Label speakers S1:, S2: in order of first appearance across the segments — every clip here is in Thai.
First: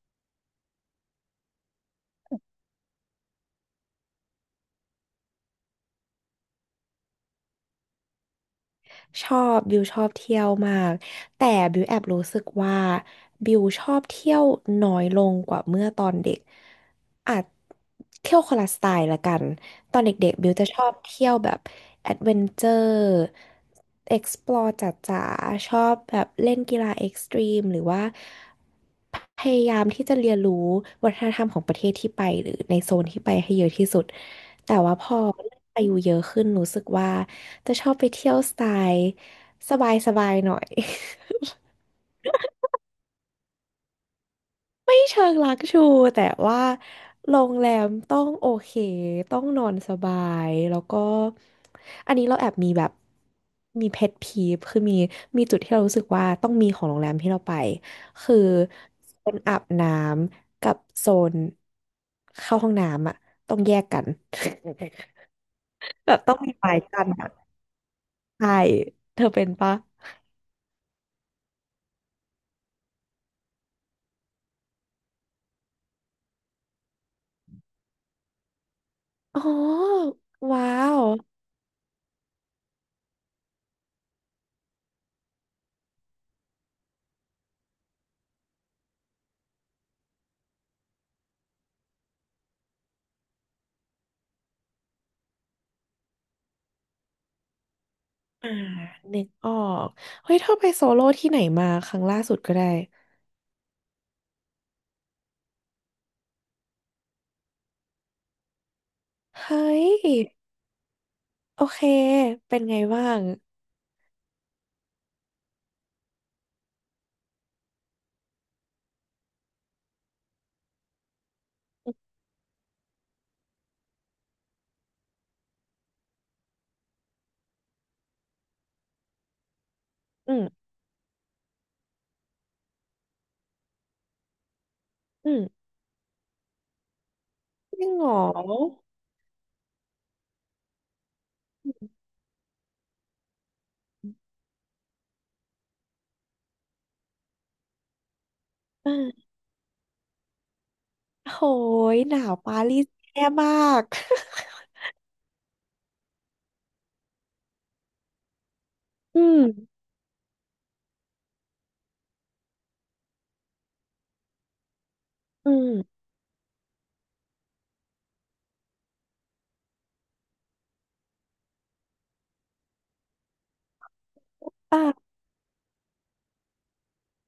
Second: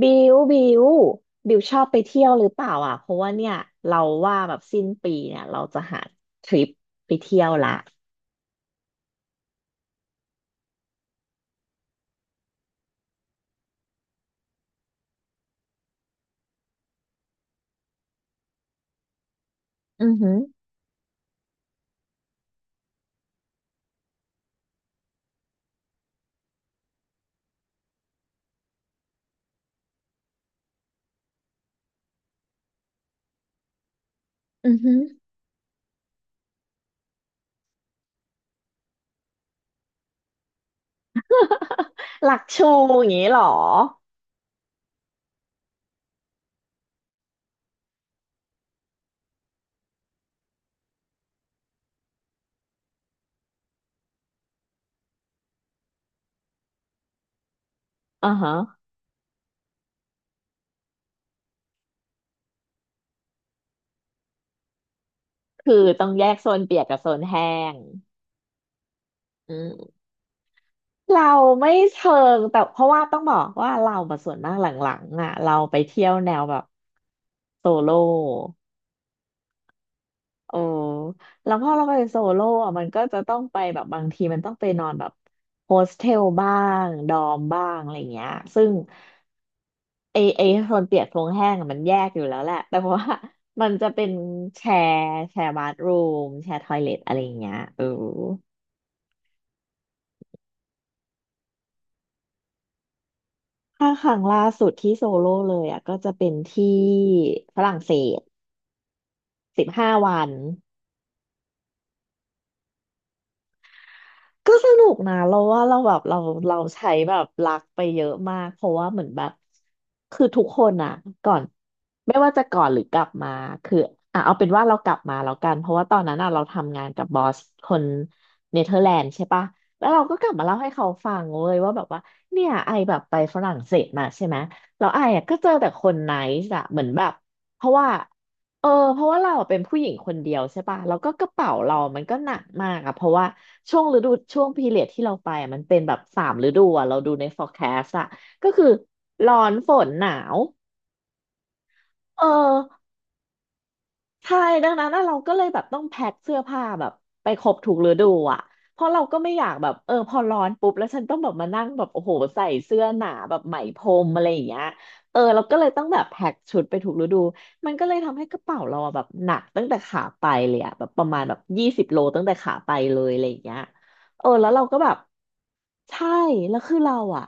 S1: บิวบิวบิวชอบไปเที่ยวหรือเปล่าอ่ะเพราะว่าเนี่ยเราว่าแบบสิ้นปีเนี่ยเราจะหาทริปไปเที่ยวละ
S2: ชอบบิวชอบเที่ยวมากแต่บิวแอบรู้สึกว่าบิวชอบเที่ยวน้อยลงกว่าเมื่อตอนเด็ก อาจเที่ยวคนละสไตล์ละกันตอน
S1: อือ
S2: เด็
S1: หื
S2: ก
S1: อ
S2: ๆบิวจะชอบเที่ยวแบบแอดเวนเจอร์ explore จ๋าๆชอบแบบเล่นกีฬาเอ็กซ์ตรีมหรือว่าพยายามที่จะเรียนรู้วัฒนธรรมของประเทศที่ไปหรือในโซนที่ไปให้เยอะที่สุด
S1: อื
S2: แต่
S1: อหื
S2: ว่า
S1: อ
S2: พออายุเยอะขึ้นรู้สึกว่าจะชอบไปเที่ยวสไตล์สบายๆหน่อย
S1: หลักชูอย่างนี้เหรอ
S2: ไม่เชิงลักชูแต่ว่าโรงแรมต้องโอเคต้องนอนสบายแล้วก็อันนี้เราแอบมีแบบมีเพทพีฟคือมีจุดที่เรารู้สึกว่าต้องมีของโรงแรมที่เราไป
S1: อ่า
S2: คือ
S1: ฮะ
S2: โซนอาบน้ำกับโซนเข้าห้องน้ำอะต้องแยกกัน
S1: คือ ต้อ
S2: แบ
S1: ง
S2: บ
S1: แย
S2: ต้อ
S1: ก
S2: ง
S1: โซ
S2: มี
S1: น
S2: ไม้
S1: เปียกกับ
S2: กั้
S1: โซ
S2: น
S1: น
S2: อะ
S1: แห้ง
S2: ใช่เธอเป็น
S1: อื
S2: ปะ
S1: มเราไม่เชิงแต่เพราะว่าต้องบอกว่าเรามาส่วนมากหลังๆอ่ะเราไปเที่ยวแนวแบบโซโล่
S2: อ๋อ
S1: โอ้
S2: ว้าว
S1: แล้วพอเราไปโซโล่อะมันก็จะต้องไปแบบบางทีมันต้องไปนอนแบบโฮสเทลบ้างดอมบ้างอะไรเงี้ยซึ่งไอโซนเปียกโซนแห้งอะมันแยกอยู่แล้วแหละ แต่ว่ามันจะเป็นแชร์แชร์บัธรูมแชร์ทอยเลทอะไรเงี้ยเออ
S2: อ่านึกออกเฮ้ยเธอไปโซโล่ที่ไหนมาครั้งล่าสุดก็ได้
S1: ถ้าครั้งล่าสุดที่โซโล่เลยอ่ะก็จะเป็นที่ฝรั่งเศสสิบ
S2: เฮ้ย
S1: ห้าวัน
S2: โอเคเป็นไงบ้าง
S1: ก็สนุกนะเราว่าเราแบบเราใช้แบบรักไปเยอะมากเพราะว่าเหมือนแบบคือทุกคนอ่ะก่อนไม่ว่าจะก่อนหรือกลับมาคืออ่ะเอาเป็นว่าเรากลับมาแล้วกันเพราะว่าตอนนั้นอ่ะเราทำงานกับบอสคนเนเธอร์แลนด์ใช่ปะแล้วเราก็กลั
S2: อื
S1: บ
S2: ม
S1: มาเล่าให้เขาฟังเว้ยว่าแบบว่าเนี่ยไอแบบไปฝรั่งเศสมาใช่ไหมแล้วไออ่ะ
S2: อื
S1: ก็
S2: ม
S1: เจอแต่คนไนซ์อะเหมือนแบบเพราะว่า
S2: ยังเหงอ
S1: เออเพราะว่าเราเป็นผู้หญิงคนเดียวใช่ป่ะแล้วก็กระเป๋าเรามันก็หนักมากอะเพราะว่าช่วงฤดูช่วงพีเรียดที่เราไปอะมันเป็นแบบสามฤดูอะเราดูใน forecast อะก็คือ
S2: อ่า
S1: ร้อนฝนหนาว
S2: โหยห
S1: เ
S2: นาวปารี
S1: ออ
S2: สแย่มาก
S1: ใช่ดังนั้นน่ะเราก็เลยแบบต้องแพ็คเสื้อผ้าแบบไปครบถูกฤดูอ่ะเพราะเราก็
S2: อื
S1: ไม่
S2: ม
S1: อยากแบบเออพอร้อนปุ๊บแล้วฉันต้องแบบมานั่งแบบโอ้โหใส่เสื้อหนาแบบไหมพรมอะไรอย่างเงี้ยเออเรา
S2: อื
S1: ก็เล
S2: ม
S1: ยต้องแบบแพ็คชุดไปถูกฤดูมันก็เลยทำให้กระเป๋าเราอะแบบหนักตั้งแต่ขาไปเลยอะแบบประมาณแบบยี่สิบโลตั้งแต่ขาไปเลยอะไรอย่างเงี้ยเออแล้วเราก็
S2: อ่ะ
S1: แบบใช่แล้วคือเราอะ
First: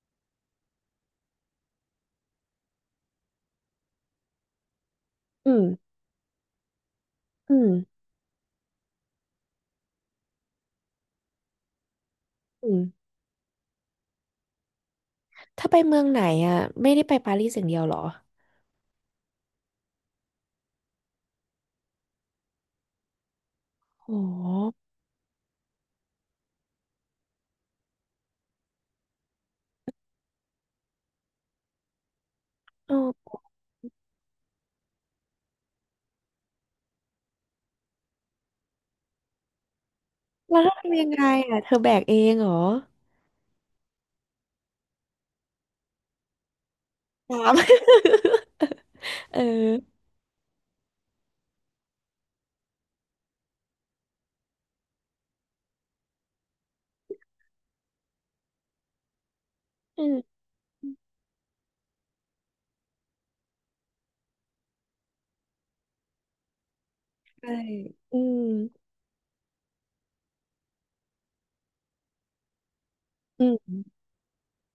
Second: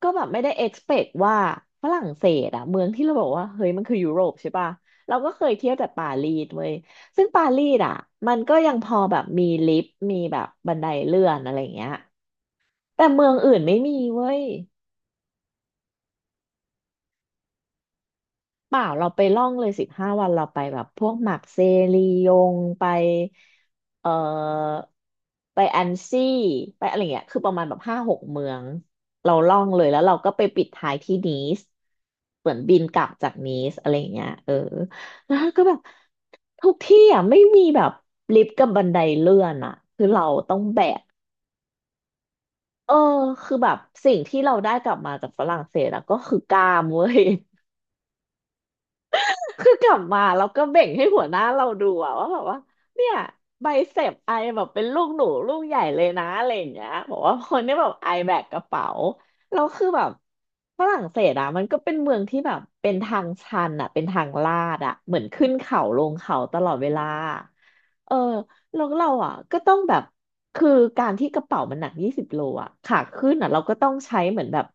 S1: ก็แบบไม่ได้ expect ว่าฝรั่งเศสอะเมืองที่เราบอกว่าเฮ้ยมันคือยุโรปใช่ปะ เราก็เค
S2: อื
S1: ย
S2: ม
S1: เที่ยวแต่ปารีสเว้ยซึ่งปา
S2: อื
S1: รี
S2: ม
S1: สอ่ะมันก็ยังพอแบบมีลิฟต์มีแบบบันไดเลื่อนอะไรอย่างเงี้ย
S2: อืม
S1: แต่เมืองอื่นไม่มีเว้ย
S2: ถ้าไปเมืองไหนอ่ะไม่ได้ไปปารีสอย่างเดียวเหรอ
S1: เปล่าเราไปล่องเลยสิบห้าวันเราไปแบบพวกหมักเซรียงไปเอ่อ
S2: โห
S1: ไปอันซี่ไปอะไรเงี้ยคือประมาณแบบ5-6 เมืองเราล่องเลยแล้วเราก็ไปปิดท้ายที่นีสเหมือนบิน
S2: เอ
S1: กลับจา
S2: อ
S1: กนีสอะไรเงี้ยเออแล้วก็แบบทุกที่อ่ะไม่มีแบบลิฟต์กับบันไดเลื่อนอ่ะคือเราต้อ
S2: แล้
S1: ง
S2: วเธอ
S1: แบก
S2: ทำยังไงอ่ะเธอแบกเองเหรอ
S1: เออคือแบบสิ่งที่เราได้กลับมาจากฝรั่งเศสอะก็คือกล้ามเว้ย
S2: ตาม เออ
S1: คือกลับมาแล้วก็เบ่งให้หัวหน้าเราดูอะว่าแบบว่าเนี่ยไบเซปไอแบบเป็นลูกหนูลูกใหญ่เลยนะอะไรอย่างเงี้ยบอกว่าคนนี้แบบไอแบกกระเป๋าแล้วคือแบ
S2: อื
S1: บ
S2: ม
S1: ฝรั่งเศสอะมันก็เป็นเมืองที่แบบเป็นทางชันอะเป็นทางลาดอะเหมือนขึ้นเขาลงเขาตลอดเวลา
S2: ใช่
S1: เออ
S2: อืม
S1: แล้วเราอะก็ต้องแบบคือการที่กระเป๋ามันหนักยี่สิบโลอะขาขึ้น
S2: อื
S1: อะเราก็ต้อง
S2: ม
S1: ใช้เหมือนแบบ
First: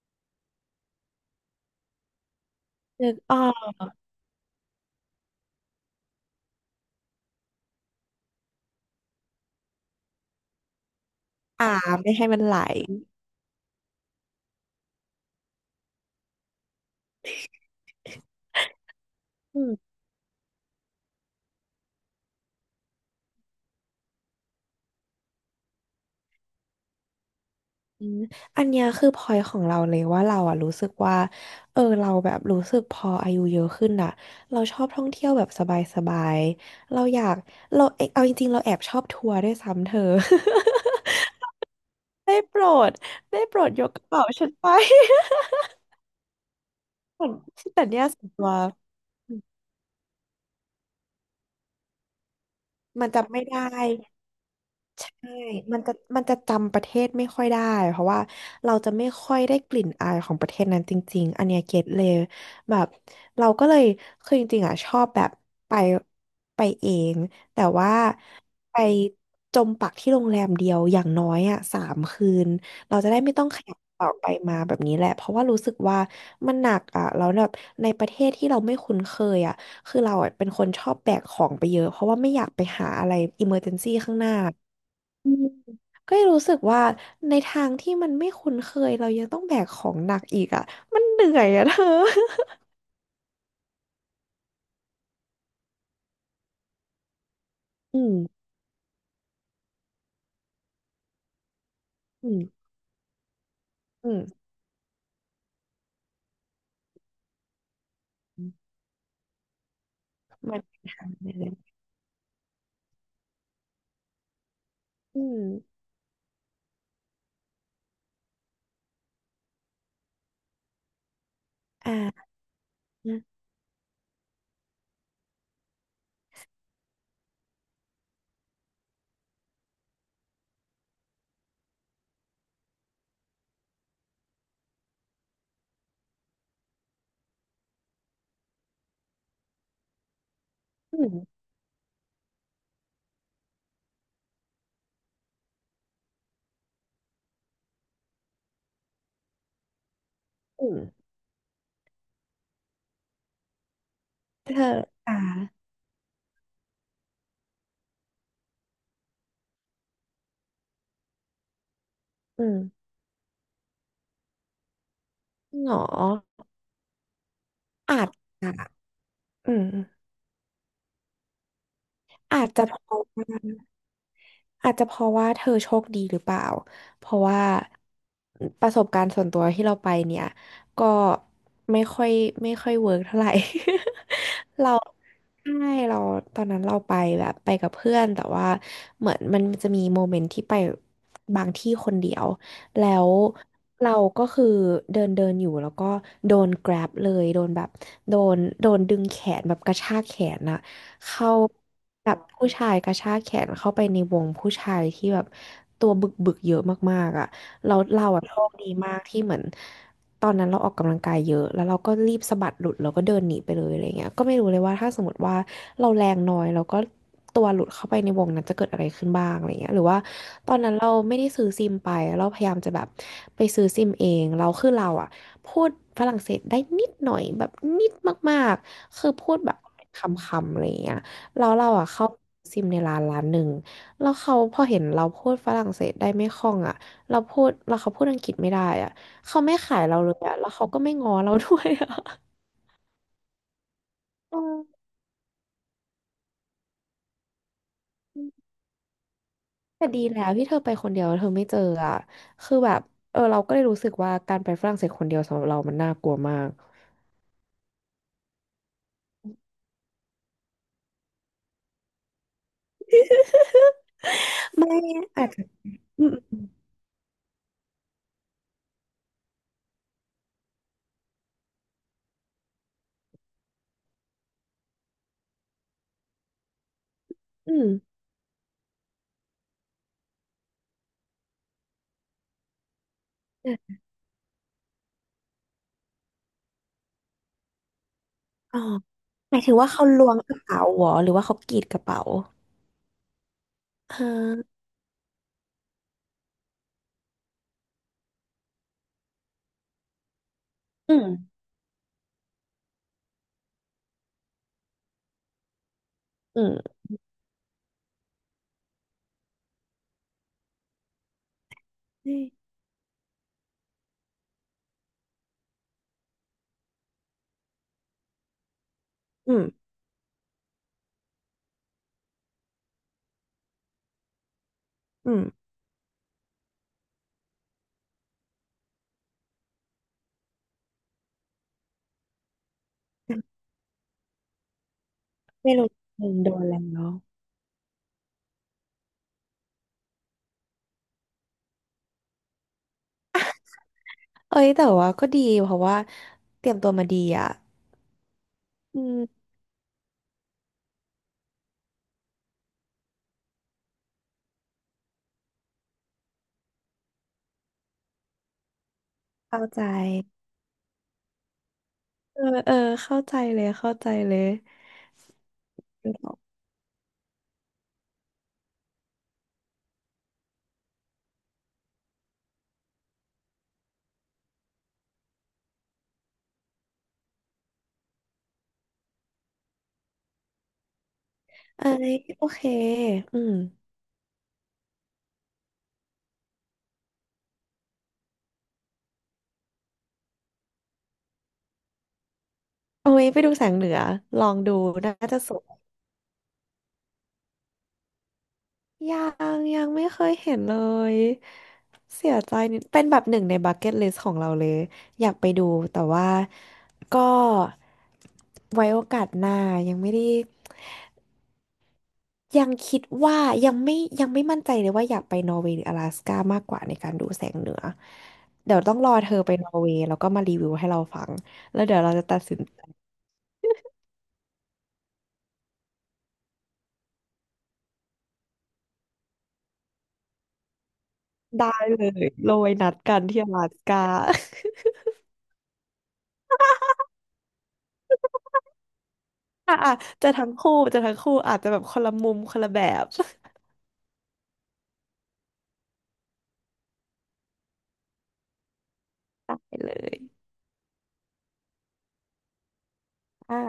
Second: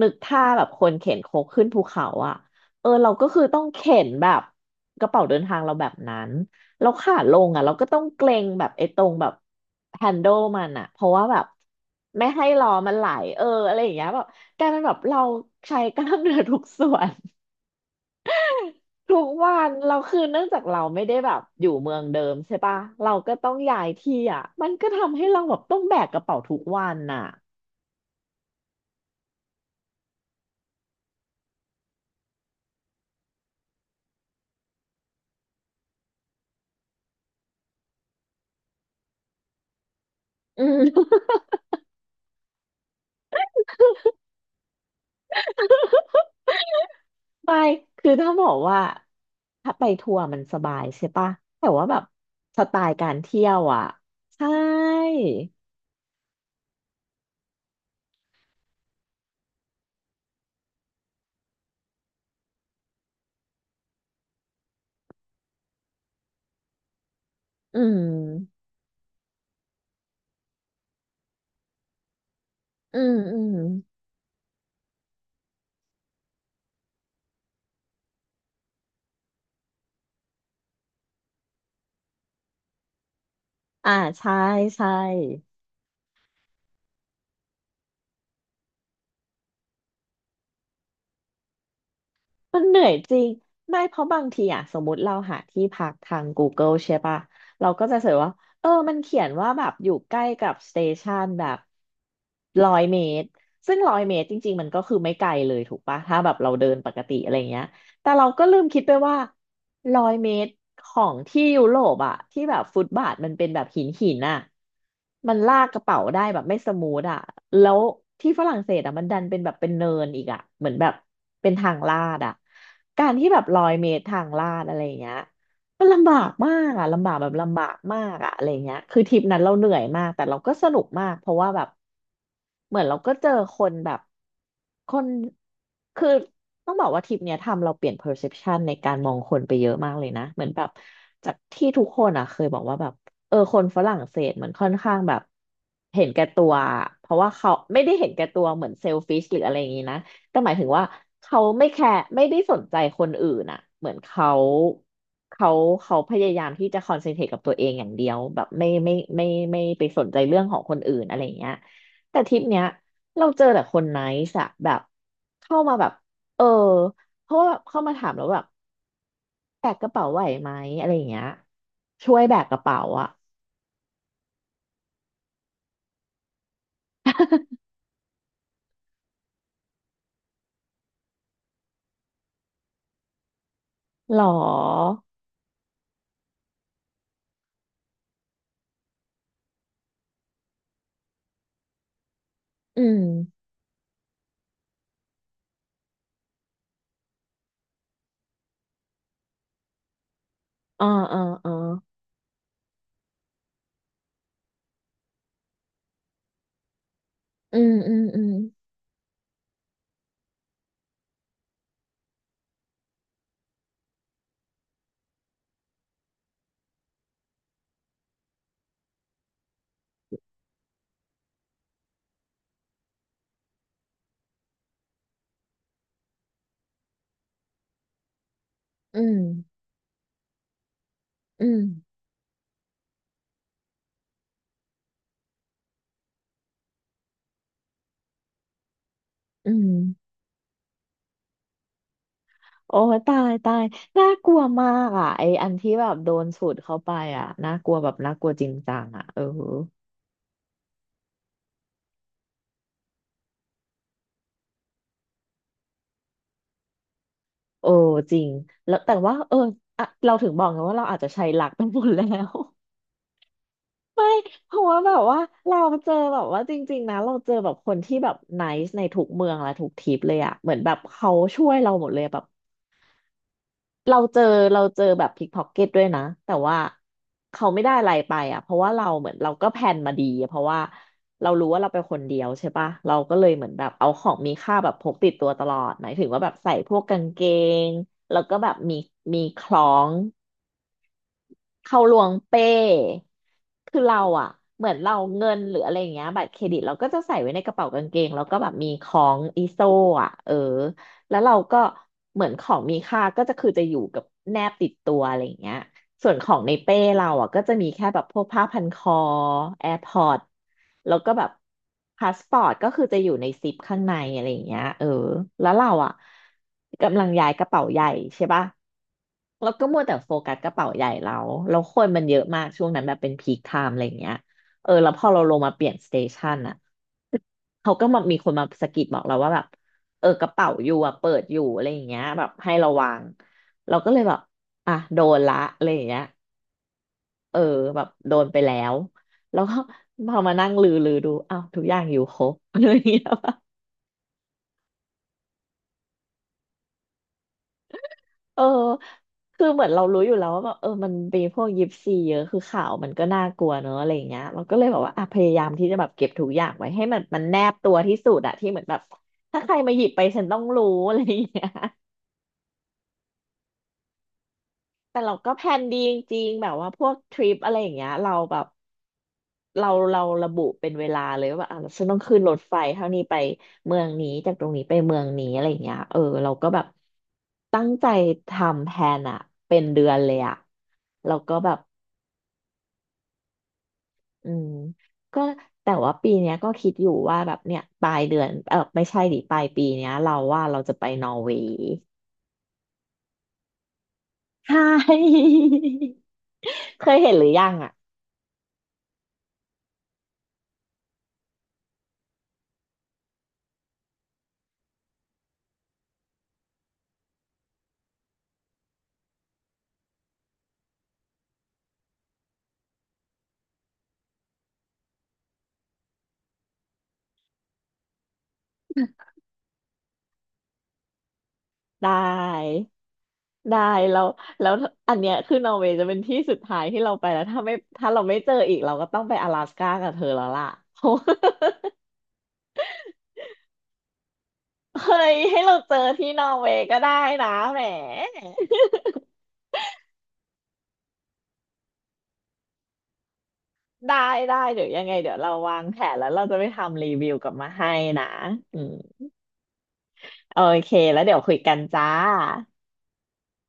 S1: นึกท่าแบบคนเข็นโคกขึ้นภูเขาอะ เออเรา
S2: นึก
S1: ก็
S2: ออ
S1: คือต้อง
S2: ก
S1: เข็นแบบกระเป๋าเดินทางเราแบบนั้นเราขาลงอ่ะเราก็ต้องเกรงแบบไอ้ตรงแบบแฮนด์ลมันอ่ะเพราะว่าแบบ
S2: อ่าไม่
S1: ไม่
S2: ให้มัน
S1: ให้
S2: ไหล
S1: ล้อมันไหลเอออะไรอย่างเงี้ยแบบกลายเป็นแบบเราใช้กล้ามเนื้อทุกส่วน ทุกวั
S2: อื
S1: น
S2: ม
S1: เราคือเนื่องจากเราไม่ได้แบบอยู่เมืองเดิมใช่ปะเราก็ต้องย้ายที่อ่ะมันก็ทำให้เราแบบต้องแบกกระเป๋าทุกวันน่ะ
S2: อืมอันเนี้ยคือพอยของเราเลยว่าเราอะรู้สึกว่าเออเราแบบรู้สึกพออายุเยอะขึ้นอะเราชอบท่องเที่ยวแบบสบายๆเราอยากเราเอ๊ะเอาจริงๆเราแอบชอบทัวร์ด้วยซ้ำเธอ
S1: อืม
S2: ได้โปรดได้โปรดยกกระเป๋าฉันไป
S1: ไม่
S2: แต่เนี่ย
S1: คือ
S2: ส่ว
S1: ถ้า
S2: น
S1: บ
S2: ตั
S1: อ
S2: ว
S1: กว่าถ้าไปทัวร์มันสบายใช่ปะแต่ว่าแบบสไตล์
S2: มั
S1: กา
S2: น
S1: ร
S2: จำไม่
S1: เที่ยว
S2: ได้
S1: อ่ะใช่
S2: ใช่มันจะจำประเทศไม่ค่อยได้ เพราะว่าเราจะไม่ค่อยได้กลิ่นอายของประเทศนั้นจริงๆอันเนี้ยเก็ตเลยแบบเราก็เลยคือจริงๆอ่ะชอบแบบไปไปเอง แต่
S1: อื
S2: ว่า
S1: ม
S2: ไปจมปักที่โรงแรมเดียวอย่างน้อยอ่ะสามคืน เรา
S1: อื
S2: จะ
S1: ม
S2: ได้ไม่
S1: อื
S2: ต้อง
S1: ม
S2: ขยับออกไปมาแบบนี้แหละเพราะว่ารู้สึกว่ามันหนักอ่ะแล้วแบบในประเทศที่เราไม่คุ้นเคยอ่ะคือเราอะเป็นคนชอบแบกของไปเยอะเพราะว่าไม่อยากไปหาอะไรอิมเมอร์เจน
S1: อ่า
S2: ซี่ข้างหน้า
S1: ใช่ใช่
S2: อืมก็รู้สึกว่าในทางที่มันไม่คุ้นเคยเรายังต้องแบกของหนักอีกอ่ะมันเหนื่อยอ่ะเธอ
S1: มันเหนื่อยจริงไม่เพราะบางทีอ่ะสมมติเราหาที่พักทาง Google ใช่ปะเราก็จะ
S2: อื
S1: เสิ
S2: ม
S1: ร์ชว่าเออมันเขียนว่าแบบอยู่ใกล้กับสเตชันแบบ
S2: อืม
S1: ร้อยเมตรซึ่งร้อย
S2: อื
S1: เม
S2: ม
S1: ตรจริงๆมันก็คือไม่ไกลเลยถูกปะถ้าแบบเราเดินปกติอะไรเงี้ย แต่เราก็
S2: อืม
S1: ลืมคิดไปว่าร้อยเมตร
S2: มันเป็น
S1: ข
S2: อยาง
S1: องที่
S2: นั้
S1: ยุ
S2: น
S1: โรปอะที่แบบฟุตบาทมันเป็นแบบหินอะ
S2: อื
S1: มันลากก
S2: ม
S1: ระเป๋าได้แบบไม่สมูทอะแล้วที่ฝรั่งเศสอะมันดันเป็นแบบเป็นเนินอีกอะเหมือนแบบเป็นทางลาด
S2: อ่า
S1: อะกา
S2: อื
S1: รที่แบ
S2: ม
S1: บร้อยเมตรทางลาดอะไรอย่างเงี้ย มันลำบากมากอ่ะลำบากแบบลำบากมากอ่ะอะไรเงี้ยคือทริปนั้นเราเหนื่อยมากแต่เราก็สนุกมากเพราะว่าแบบเหมือนเราก็เจอคนแบบคนคือต้องบอกว่าทริปเนี้ยทำเราเปลี่ยน perception ในการมองคนไปเยอะมากเลยนะเหมือนแบบจากที่ทุกคนอ่ะเคยบอกว่าแบบเออคนฝรั่งเศสมันค่อนข้างแบบเห็นแก่ตัวเพราะว่าเขาไม่ได้เห็นแก่ตัวเหมือนเซลฟิชหรืออะไรอย่างงี้นะ แต่หมายถึง
S2: อืม
S1: ว่าเขาไม่แคร์ไม่ได้สนใจคนอื่นอะเหมือน
S2: เธออ่า
S1: เขาเขาพยายามที่จะคอนเซนเทรตกับตัวเองอย่างเดียวแบบไม่ไม่ไม่ไปสนใจเรื่องของคนอื่นอะไรอย่างเงี้ยแต่ทริป
S2: อื
S1: เนี้ย
S2: ม
S1: เราเจอแต่คนไนซ์อะแบบเข้า
S2: หง
S1: มาแบบเอ
S2: อ
S1: อเพราะว่าแบบเข้ามา
S2: อา
S1: ถา
S2: จ
S1: มแล้วแบบ
S2: อ่ะอืม
S1: แบกกระเป๋าไหวไหมอะไรอย่างเงี้ยช่วยแบ
S2: อา
S1: ก
S2: จ
S1: กระ
S2: จะพ
S1: เป๋า
S2: อ
S1: อะ
S2: ได้ อาจจะเพราะว่าเธอโชคดีหรือเปล่า เพราะว่าประสบการณ์ส่วนตัวที่เราไปเนี่ยก็ไม่ค่อยไม่ค่อยเวิร์กเท่าไหร่
S1: หรอ
S2: เราใช่เราตอนนั้นเราไปแบบไปกับเพื่อนแต่ว่าเหมือนมันจะมีโมเมนต์ที่ไปบางที่คนเดียว
S1: อื
S2: แล้
S1: ม
S2: วเราก็คือเดินเดินอยู่แล้วก็โดน grab เลยโดนแบบโดนดึงแขนแบบกระชากแขนอะ
S1: อ่าอ่า
S2: เขา
S1: อ่า
S2: แบบผู้ชายกระชากแขนเข้าไปในวงผู้ชายที่แบบตัวบึกบึกเยอะมากๆอ่ะ
S1: อืม
S2: เรา
S1: อืม
S2: เรา
S1: อื
S2: อ่ะ
S1: ม
S2: โชคดีมากที่เหมือนตอนนั้นเราออกกำลังกายเยอะแล้วเราก็รีบสะบัดหลุดแล้วก็เดินหนีไปเลยอะไรเงี้ยก็ไม่รู้เลยว่าถ้าสมมติว่าเราแรงน้อยแล้วก็ตัวหลุดเข้าไปในวงนั้นจะเกิดอะไรขึ้นบ้างอะไรเงี้ยหรือว่าตอนนั้นเราไม่ได้ซื้อซิมไปเราพยายามจะแบบไปซื้อซิมเองเราอ่ะ พูดฝรั่งเศสได้นิดหน่อยแบบนิดมากๆ
S1: อื
S2: คือ
S1: ม
S2: พูดแบบคำๆอะไรอย่างเงี้ยแล้
S1: อื
S2: ว
S1: ม
S2: เราอ่ะเข้าซิมในร้านหนึ่งแล้วเขาพอเห็นเราพูดฝรั่งเศสได้ไม่คล่องอ่ะเราพูดแล้วเขาพูดอังกฤษไม่ได้อ่ะเขา
S1: อื
S2: ไม่ขา
S1: ม
S2: ยเราเลยอ่ะแล้วเขาก็ไม่ง้อเราด้วยอ่ะ
S1: โอ้ยตายตายน่ากลั
S2: อื
S1: วมา
S2: ม
S1: กอ่ะไออันที่แบบโดนสูดเข้าไปอ่ะน่ากลัวแบบน่ากลัวจริงจังอ่ะเออ
S2: แต่ดีแล้วที่เธอไปคนเดียวเธอไม่เจออ่ะคือแบบเออเราก็เลยรู้สึกว่าการไปฝรั่งเศสคนเดียวสำหรับเรามันน่ากลัวมาก
S1: โอ้จริงแล้วแต่ว่าเอออะเราถึงบอกไงว่าเราอาจจะใช้หลักไปหมดแล้ว เพราะ
S2: ไม่
S1: ว่าแบบว่า
S2: อาจจะ
S1: เราเจอ
S2: อื
S1: แบบว่า
S2: ม
S1: จริงๆนะเราเจอแบบคนที่แบบไนซ์ในทุกเมืองและทุกทริปเลยอะเหมือนแบบเขาช่วยเราหมดเลยแบบ เราเจอเราเจอแบบพิกพ็อกเก็ตด้วยนะแต่ว่าเขา
S2: อื
S1: ไม่
S2: ม
S1: ได้อะไรไปอ่ะเพราะว่าเราเหมือนเราก็แพลนมาดีอะเพราะว่าเรารู้ว่าเราเป็นคนเดียวใช่ปะเราก็เลยเหมือนแบบเอาของมีค่าแบบพกติดตัวตลอดหมายถึงว่าแบบใส่พวกกางเกงแล้วก็แบบ
S2: อ๋อ
S1: มี
S2: หมา
S1: ค
S2: ยถึง
S1: ล้อ
S2: ว่าเขา
S1: ง
S2: ล้วงกระเป๋าเหรอหรือว่าเขากรีดก
S1: เขา
S2: ระ
S1: ล
S2: เป๋า
S1: วงเป้คือ
S2: เอ
S1: เราอะ
S2: อ
S1: เหมือนเราเงินหรืออะไรอย่างเงี้ยบัตรเครดิตเราก็จะใส่ไว้ในกระเป๋ากางเกงแล้วก็แบบมีของอีโซอะเออ
S2: อืม
S1: แล้วเราก็เหมือนของมีค่าก็จะคือจะอยู่กับแนบติดตัวอะไรอย่างเงี้ยส่วนขอ
S2: อื
S1: งในเป้
S2: ม
S1: เราอ่ะก็จะมีแค่แบบพวกผ้าพันคอ AirPods แล้วก็แบบพาสปอ
S2: อื
S1: ร์ตก็คือจะอยู่ในซิปข้างในอะไรอย่างเงี้ยเออแล้วเราอ่ะกำลังย้ายกระเป๋าใหญ่ใช่ปะ แล้วก็
S2: ม
S1: มัวแต่โฟกัสกระเป๋าใหญ่เราแล้วคนมันเยอะมากช่วงนั้นแบบเป็นพีคไทม์อะไรอย่างเงี้ยเออแล้วพอ
S2: อื
S1: เราลงมาเปลี่ยนสเตชันอะเขาก็มามีคนมาสะกิดบอกเราว่าแบบเออกระเป๋าอยู่อะเปิดอยู่อะไรอย่างเงี้ยแบบให้ระวัง
S2: ม
S1: เราก็เลยแบบอ่ะโดนละ
S2: ไม่
S1: อะ
S2: รู้
S1: ไรอย่างเงี้ย
S2: โดนแล้วเนาะ
S1: เออแบบโดนไปแล้ว แล้วก็พอมานั่งลือดูอ้าวทุกอย่างอยู่ครบอะไรอย่างเงี้ย
S2: เอ้ยแต่ว่าก็ดีเพราะว่าเตรียมตัวมาดีอ่ะ
S1: เออ
S2: อืม
S1: คือเหมือนเรารู้อยู่แล้วว่าแบบเออมันมีพวกยิปซีเยอะคือข่าวมันก็น่ากลัวเนอะอะไรอย่างเงี้ยเราก็เลยแบบว่าอ่ะพยายามที่จะแบบเก็บทุกอย่างไว้ให้มันแนบตัวที่สุดอะที่เหมือนแบบถ้า
S2: เข้า
S1: ใคร
S2: ใจ
S1: มาหยิบไปฉันต้องรู้อะไรอย่างเงี้ย
S2: เออเออเข้าใจเลยเข้าใจเลย
S1: แต่เราก็แพลนดีจริงๆแบบว่าพวกทริปอะไรอย่างเงี้ยเราแบบเราระบุเป็นเวลาเลยว่าแบบอ่ะฉันต้องขึ้นรถไฟเท่านี้ไปเมืองนี้จากตรงนี้ไปเมืองนี้อะไรอย่างเงี้ยเออเราก็แบบตั้งใจทำแพลนอะเป็นเดือนเลยอะแล้วก็แบบ
S2: เอ้ยโอเคอืม
S1: อืมก็แต่ว่าปีเนี้ยก็คิดอยู่ว่าแบบเนี่ยปลายเดือนเออไม่ใช่ดิปลายปีเนี้ยเราว่าเราจะไปนอร์เวย์
S2: โอ้ยไปดูแสงเหนือลอง
S1: ใช
S2: ดูน่าจะ
S1: ่
S2: สวย
S1: เคยเห็นหรือยังอ่ะ
S2: ยังยังไม่เคยเห็นเลยเสียใจนิดเป็นแบบหนึ่งในบักเก็ตลิสต์ของเราเลยอยากไปดูแต่ว่าก็ไว้โอกาสหน้ายังไม่ได้ยังคิดว่ายังไม่ยังไม่มั่นใจเลยว่าอยากไปนอร์เวย์หรือ阿拉สก้ามากกว่าในการดูแสงเหนือเดี๋ยวต้องรอเธอไปนอร์เวย์แล้วก็มารีวิวให้เราฟังแล้วเดี๋ยว
S1: ได
S2: เราจะตัดสิน
S1: ้
S2: ใจ
S1: ได้แล้วแล้วอันเนี้ยคือนอร์เวย์จะเป็นที่สุดท้ายที่เราไปแล้วถ้าไม่ถ้าเราไม่เจออีกเราก็ต้องไป阿拉斯ก้ากับเธอแล้วล่ะ
S2: ได้ เลยเราไว้นัดกันที่阿拉斯ก้า
S1: เฮ้ยให้เราเจอที่นอร์เวย์ก็ได้นะแหม
S2: อ่ะอ่ะจะทั้งคู่อาจจะแบบคนละมุมคนละแบบ
S1: ได้ได้เดี๋ยวยังไงเดี๋ยวเราวางแผนแล้วเราจะไปทำรีวิวกลับมาให้นะอืม
S2: ได้เลย
S1: โอเคแล้วเดี๋ยวคุยกันจ้า
S2: ค่ะ